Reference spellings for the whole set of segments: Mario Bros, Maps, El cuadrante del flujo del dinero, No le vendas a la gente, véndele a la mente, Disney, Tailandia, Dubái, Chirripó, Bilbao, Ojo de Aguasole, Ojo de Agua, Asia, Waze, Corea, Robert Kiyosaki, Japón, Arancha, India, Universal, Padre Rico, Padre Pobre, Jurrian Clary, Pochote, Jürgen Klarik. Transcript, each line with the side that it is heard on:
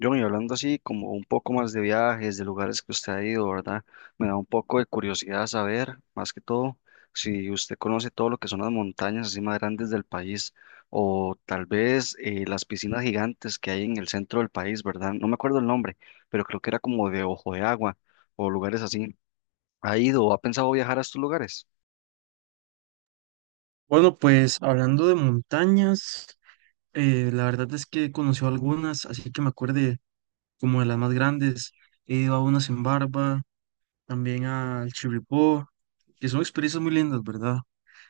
left: John, y hablando así como un poco más de viajes, de lugares que usted ha ido, ¿verdad? Me da un poco de curiosidad saber, más que todo, si usted conoce todo lo que son las montañas así más grandes del país o tal vez las piscinas gigantes que hay en el centro del país, ¿verdad? No me acuerdo el nombre, pero creo que era como de Ojo de Agua o lugares así. ¿Ha ido o ha pensado viajar a estos lugares?
right: Bueno, pues hablando de montañas, la verdad es que conoció algunas, así que me acuerde como de las más grandes. He ido a unas en Barba, también al Chirripó, que son experiencias muy lindas, ¿verdad?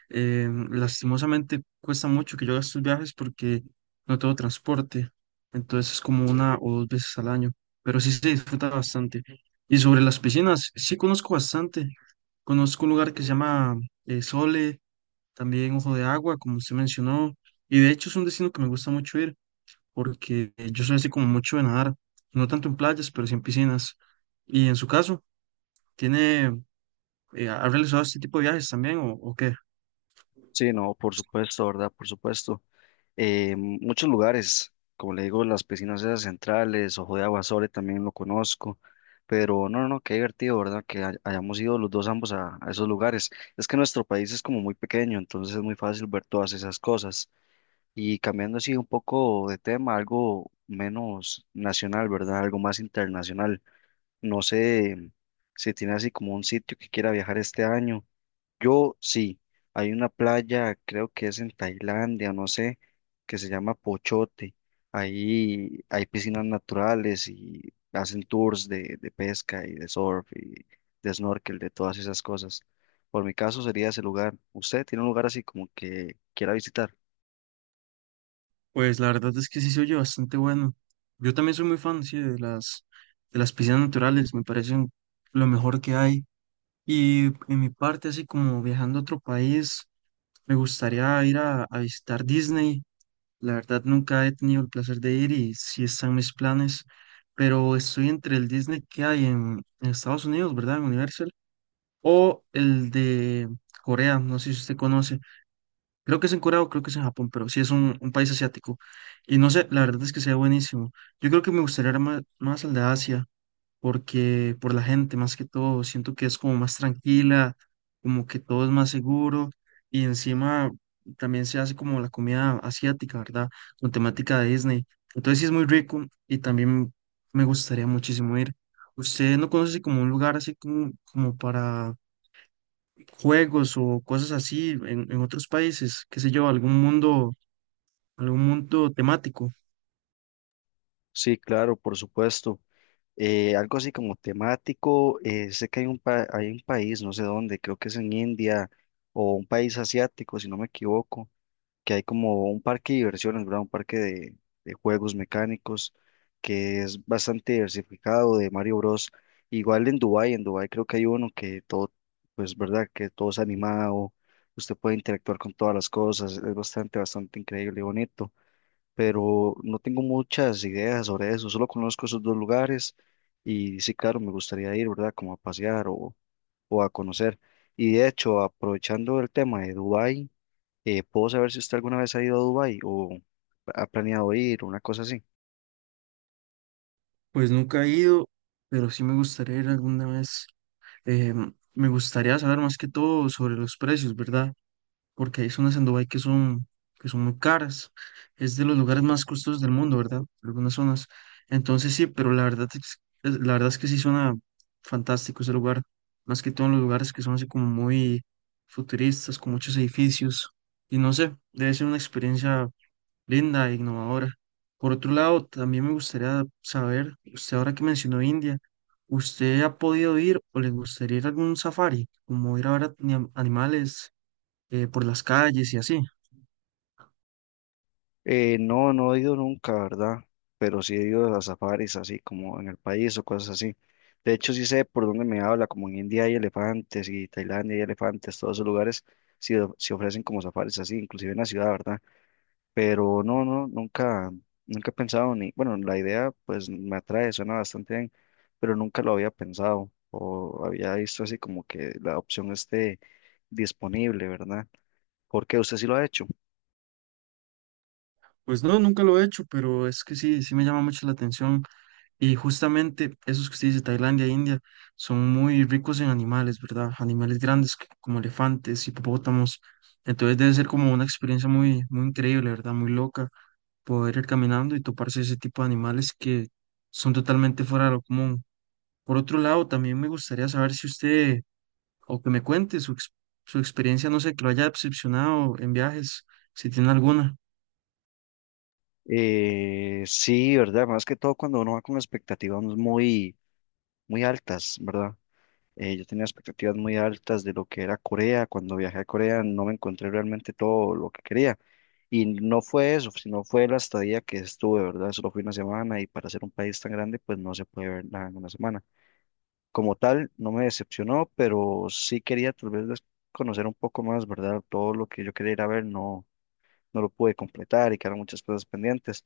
right: Lastimosamente cuesta mucho que yo haga estos viajes porque no tengo transporte, entonces es como una o dos veces al año, pero sí se disfruta bastante. Y sobre las piscinas, sí conozco bastante. Conozco un lugar que se llama Sole, también Ojo de Agua, como usted mencionó, y de hecho es un destino que me gusta mucho ir, porque yo soy así como mucho de nadar, no tanto en playas, pero sí en piscinas. Y en su caso, ¿tiene, ha realizado este tipo de viajes también o qué?
left: Sí, no, por supuesto, ¿verdad? Por supuesto. Muchos lugares, como le digo, las piscinas esas centrales, Ojo de Aguasole también lo conozco, pero no, qué divertido, ¿verdad? Que hayamos ido los dos ambos a esos lugares. Es que nuestro país es como muy pequeño, entonces es muy fácil ver todas esas cosas. Y cambiando así un poco de tema, algo menos nacional, ¿verdad? Algo más internacional. No sé si tiene así como un sitio que quiera viajar este año. Yo sí, hay una playa, creo que es en Tailandia, no sé, que se llama Pochote. Ahí hay piscinas naturales y hacen tours de pesca y de surf y de snorkel, de todas esas cosas. Por mi caso sería ese lugar. ¿Usted tiene un lugar así como que quiera visitar?
right: Pues la verdad es que sí se oye bastante bueno. Yo también soy muy fan, sí, de las piscinas naturales, me parecen lo mejor que hay. Y en mi parte, así como viajando a otro país, me gustaría ir a visitar Disney. La verdad, nunca he tenido el placer de ir y sí están mis planes, pero estoy entre el Disney que hay en Estados Unidos, ¿verdad? En Universal, o el de Corea, no sé si usted conoce. Creo que es en Corea o creo que es en Japón, pero sí es un país asiático. Y no sé, la verdad es que sea buenísimo. Yo creo que me gustaría más, más al de Asia porque por la gente más que todo, siento que es como más tranquila, como que todo es más seguro y encima también se hace como la comida asiática, ¿verdad? Con temática de Disney. Entonces sí es muy rico y también me gustaría muchísimo ir. ¿Usted no conoce como un lugar así como, como para juegos o cosas así en otros países? ¿Qué sé yo? Algún mundo temático?
left: Sí, claro, por supuesto. Algo así como temático, sé que hay un, hay un país, no sé dónde, creo que es en India o un país asiático, si no me equivoco, que hay como un parque de diversiones, ¿verdad? Un parque de juegos mecánicos que es bastante diversificado de Mario Bros. Igual en Dubái creo que hay uno que todo, pues, ¿verdad? Que todo es animado, usted puede interactuar con todas las cosas, es bastante, bastante increíble y bonito, pero no tengo muchas ideas sobre eso, solo conozco esos dos lugares y sí, claro, me gustaría ir, ¿verdad? Como a pasear o a conocer. Y de hecho, aprovechando el tema de Dubái, ¿puedo saber si usted alguna vez ha ido a Dubái o ha planeado ir, una cosa así?
right: Pues nunca he ido, pero sí me gustaría ir alguna vez. Eh, me gustaría saber más que todo sobre los precios, ¿verdad? Porque hay zonas en Dubái que son muy caras. Es de los lugares más costosos del mundo, ¿verdad? Algunas zonas. Entonces sí, pero la verdad es que sí suena fantástico ese lugar. Más que todo en los lugares que son así como muy futuristas, con muchos edificios. Y no sé, debe ser una experiencia linda e innovadora. Por otro lado, también me gustaría saber, usted ahora que mencionó India, ¿usted ha podido ir o le gustaría ir a algún safari, como ir a ver animales por las calles y así?
left: No, no he ido nunca, ¿verdad? Pero sí he ido a safaris, así como en el país o cosas así. De hecho, sí sé por dónde me habla, como en India hay elefantes y Tailandia hay elefantes, todos esos lugares sí, sí ofrecen como safaris así, inclusive en la ciudad, ¿verdad? Pero no, nunca he pensado ni, bueno, la idea pues me atrae, suena bastante bien, pero nunca lo había pensado o había visto así como que la opción esté disponible, ¿verdad? Porque usted sí lo ha hecho.
right: Pues no, nunca lo he hecho, pero es que sí, sí me llama mucho la atención. Y justamente esos que usted dice, Tailandia e India, son muy ricos en animales, ¿verdad? Animales grandes como elefantes, hipopótamos. Entonces debe ser como una experiencia muy, muy increíble, ¿verdad? Muy loca poder ir caminando y toparse ese tipo de animales que son totalmente fuera de lo común. Por otro lado, también me gustaría saber si usted, o que me cuente su, su experiencia, no sé, que lo haya decepcionado en viajes, si tiene alguna.
left: Sí, ¿verdad? Más que todo cuando uno va con expectativas muy altas, ¿verdad? Yo tenía expectativas muy altas de lo que era Corea. Cuando viajé a Corea no me encontré realmente todo lo que quería. Y no fue eso, sino fue la estadía que estuve, ¿verdad? Solo fui una semana y para ser un país tan grande, pues no se puede ver nada en una semana. Como tal, no me decepcionó, pero sí quería tal vez conocer un poco más, ¿verdad? Todo lo que yo quería ir a ver no, no lo pude completar y quedaron muchas cosas pendientes.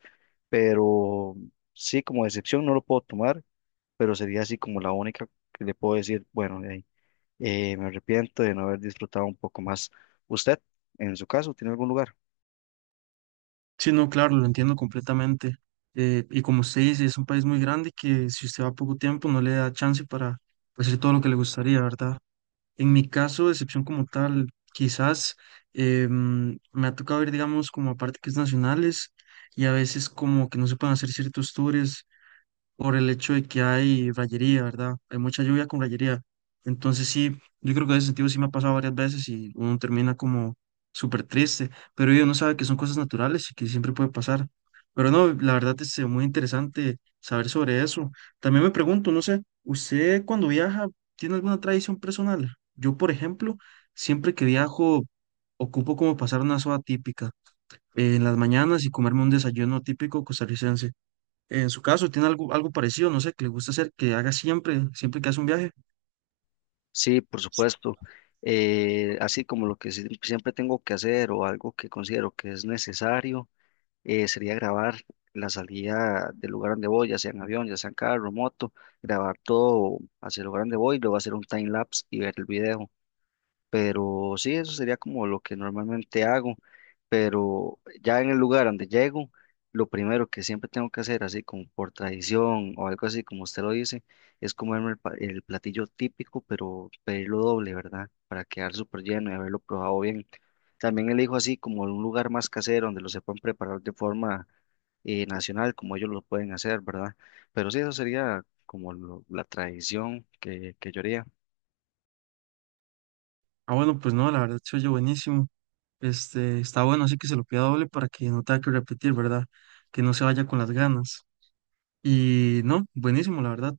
left: Pero sí, como decepción no lo puedo tomar, pero sería así como la única que le puedo decir, bueno, de ahí. Me arrepiento de no haber disfrutado un poco más. ¿Usted, en su caso, tiene algún lugar?
right: Sí, no, claro, lo entiendo completamente. Y como usted dice, es un país muy grande que si usted va poco tiempo no le da chance para, pues, hacer todo lo que le gustaría, ¿verdad? En mi caso, excepción como tal, quizás me ha tocado ir, digamos, como a parques nacionales y a veces como que no se pueden hacer ciertos tours por el hecho de que hay rayería, ¿verdad? Hay mucha lluvia con rayería. Entonces sí, yo creo que en ese sentido sí me ha pasado varias veces y uno termina como súper triste, pero uno sabe que son cosas naturales y que siempre puede pasar. Pero no, la verdad es muy interesante saber sobre eso. También me pregunto, no sé, ¿usted cuando viaja tiene alguna tradición personal? Yo, por ejemplo, siempre que viajo ocupo como pasar una soda típica en las mañanas y comerme un desayuno típico costarricense. En su caso, ¿tiene algo, algo parecido? No sé, que le gusta hacer, que haga siempre, siempre que hace un viaje.
left: Sí, por supuesto. Así como lo que siempre tengo que hacer o algo que considero que es necesario, sería grabar la salida del lugar donde voy, ya sea en avión, ya sea en carro, moto, grabar todo hacia el lugar donde voy, luego hacer un time lapse y ver el video. Pero sí, eso sería como lo que normalmente hago. Pero ya en el lugar donde llego, lo primero que siempre tengo que hacer, así como por tradición o algo así, como usted lo dice, es comerme el, el platillo típico, pero pedirlo doble, ¿verdad? Para quedar súper lleno y haberlo probado bien. También elijo así como un lugar más casero donde lo sepan preparar de forma nacional, como ellos lo pueden hacer, ¿verdad? Pero sí, eso sería como la tradición que yo haría.
right: Ah, bueno, pues no, la verdad se oye buenísimo. Este, está bueno, así que se lo pida doble para que no tenga que repetir, ¿verdad? Que no se vaya con las ganas. Y no, buenísimo, la verdad.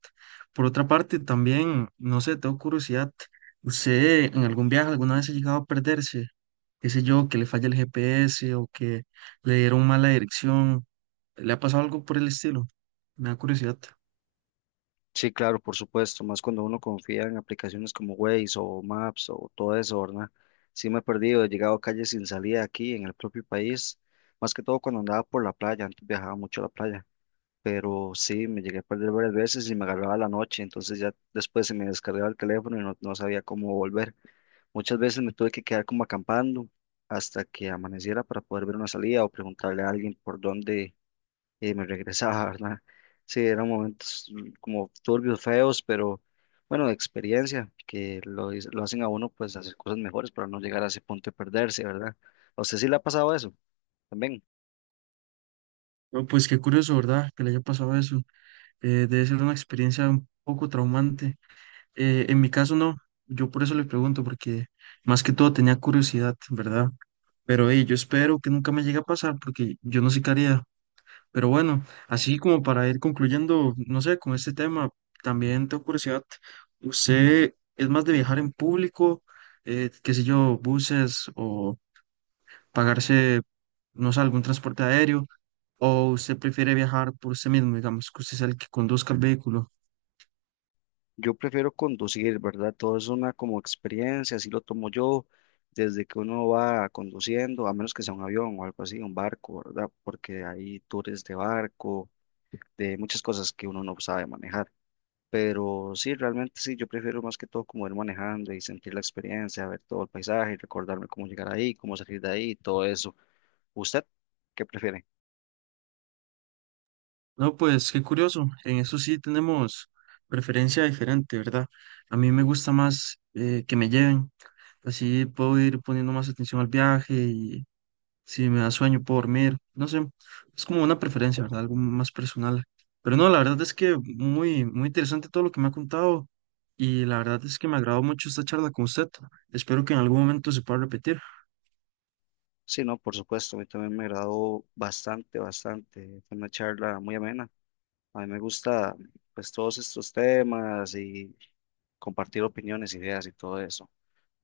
right: Por otra parte, también, no sé, tengo curiosidad. ¿Usted en algún viaje alguna vez ha llegado a perderse? ¿Qué sé yo, que le falla el GPS o que le dieron mala dirección? ¿Le ha pasado algo por el estilo? Me da curiosidad.
left: Sí, claro, por supuesto, más cuando uno confía en aplicaciones como Waze o Maps o todo eso, ¿verdad? Sí me he perdido, he llegado a calles sin salida aquí en el propio país, más que todo cuando andaba por la playa, antes viajaba mucho a la playa, pero sí, me llegué a perder varias veces y me agarraba la noche, entonces ya después se me descargaba el teléfono y no, no sabía cómo volver. Muchas veces me tuve que quedar como acampando hasta que amaneciera para poder ver una salida o preguntarle a alguien por dónde y me regresaba, ¿verdad? Sí, eran momentos como turbios, feos, pero bueno, de experiencia, que lo, lo hacen a uno pues hacer cosas mejores para no llegar a ese punto de perderse, ¿verdad? ¿A usted sí le ha pasado eso también?
right: No, pues qué curioso, ¿verdad? Que le haya pasado eso. Debe ser una experiencia un poco traumante. En mi caso no, yo por eso le pregunto, porque más que todo tenía curiosidad, ¿verdad? Pero yo espero que nunca me llegue a pasar, porque yo no sé qué haría. Pero bueno, así como para ir concluyendo, no sé, con este tema, también tengo curiosidad, ¿usted es más de viajar en público, qué sé yo, buses o pagarse, no sé, algún transporte aéreo? ¿O usted prefiere viajar por usted mismo, digamos, que usted sea el que conduzca el vehículo?
left: Yo prefiero conducir, ¿verdad? Todo es una como experiencia, así lo tomo yo, desde que uno va conduciendo, a menos que sea un avión o algo así, un barco, ¿verdad? Porque hay tours de barco, de muchas cosas que uno no sabe manejar. Pero sí, realmente sí, yo prefiero más que todo como ir manejando y sentir la experiencia, ver todo el paisaje, y recordarme cómo llegar ahí, cómo salir de ahí, todo eso. ¿Usted qué prefiere?
right: No, pues qué curioso. En eso sí tenemos preferencia diferente, ¿verdad? A mí me gusta más que me lleven. Así puedo ir poniendo más atención al viaje y si me da sueño puedo dormir. No sé, es como una preferencia, ¿verdad? Algo más personal. Pero no, la verdad es que muy, muy interesante todo lo que me ha contado y la verdad es que me agradó mucho esta charla con usted. Espero que en algún momento se pueda repetir.
left: Sí, no, por supuesto, a mí también me agradó bastante, bastante. Fue una charla muy amena. A mí me gusta pues todos estos temas y compartir opiniones, ideas y todo eso.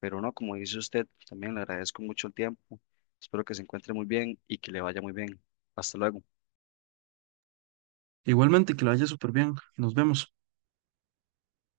left: Pero no, como dice usted, también le agradezco mucho el tiempo. Espero que se encuentre muy bien y que le vaya muy bien. Hasta luego.
right: Igualmente, que lo haya súper bien. Nos vemos.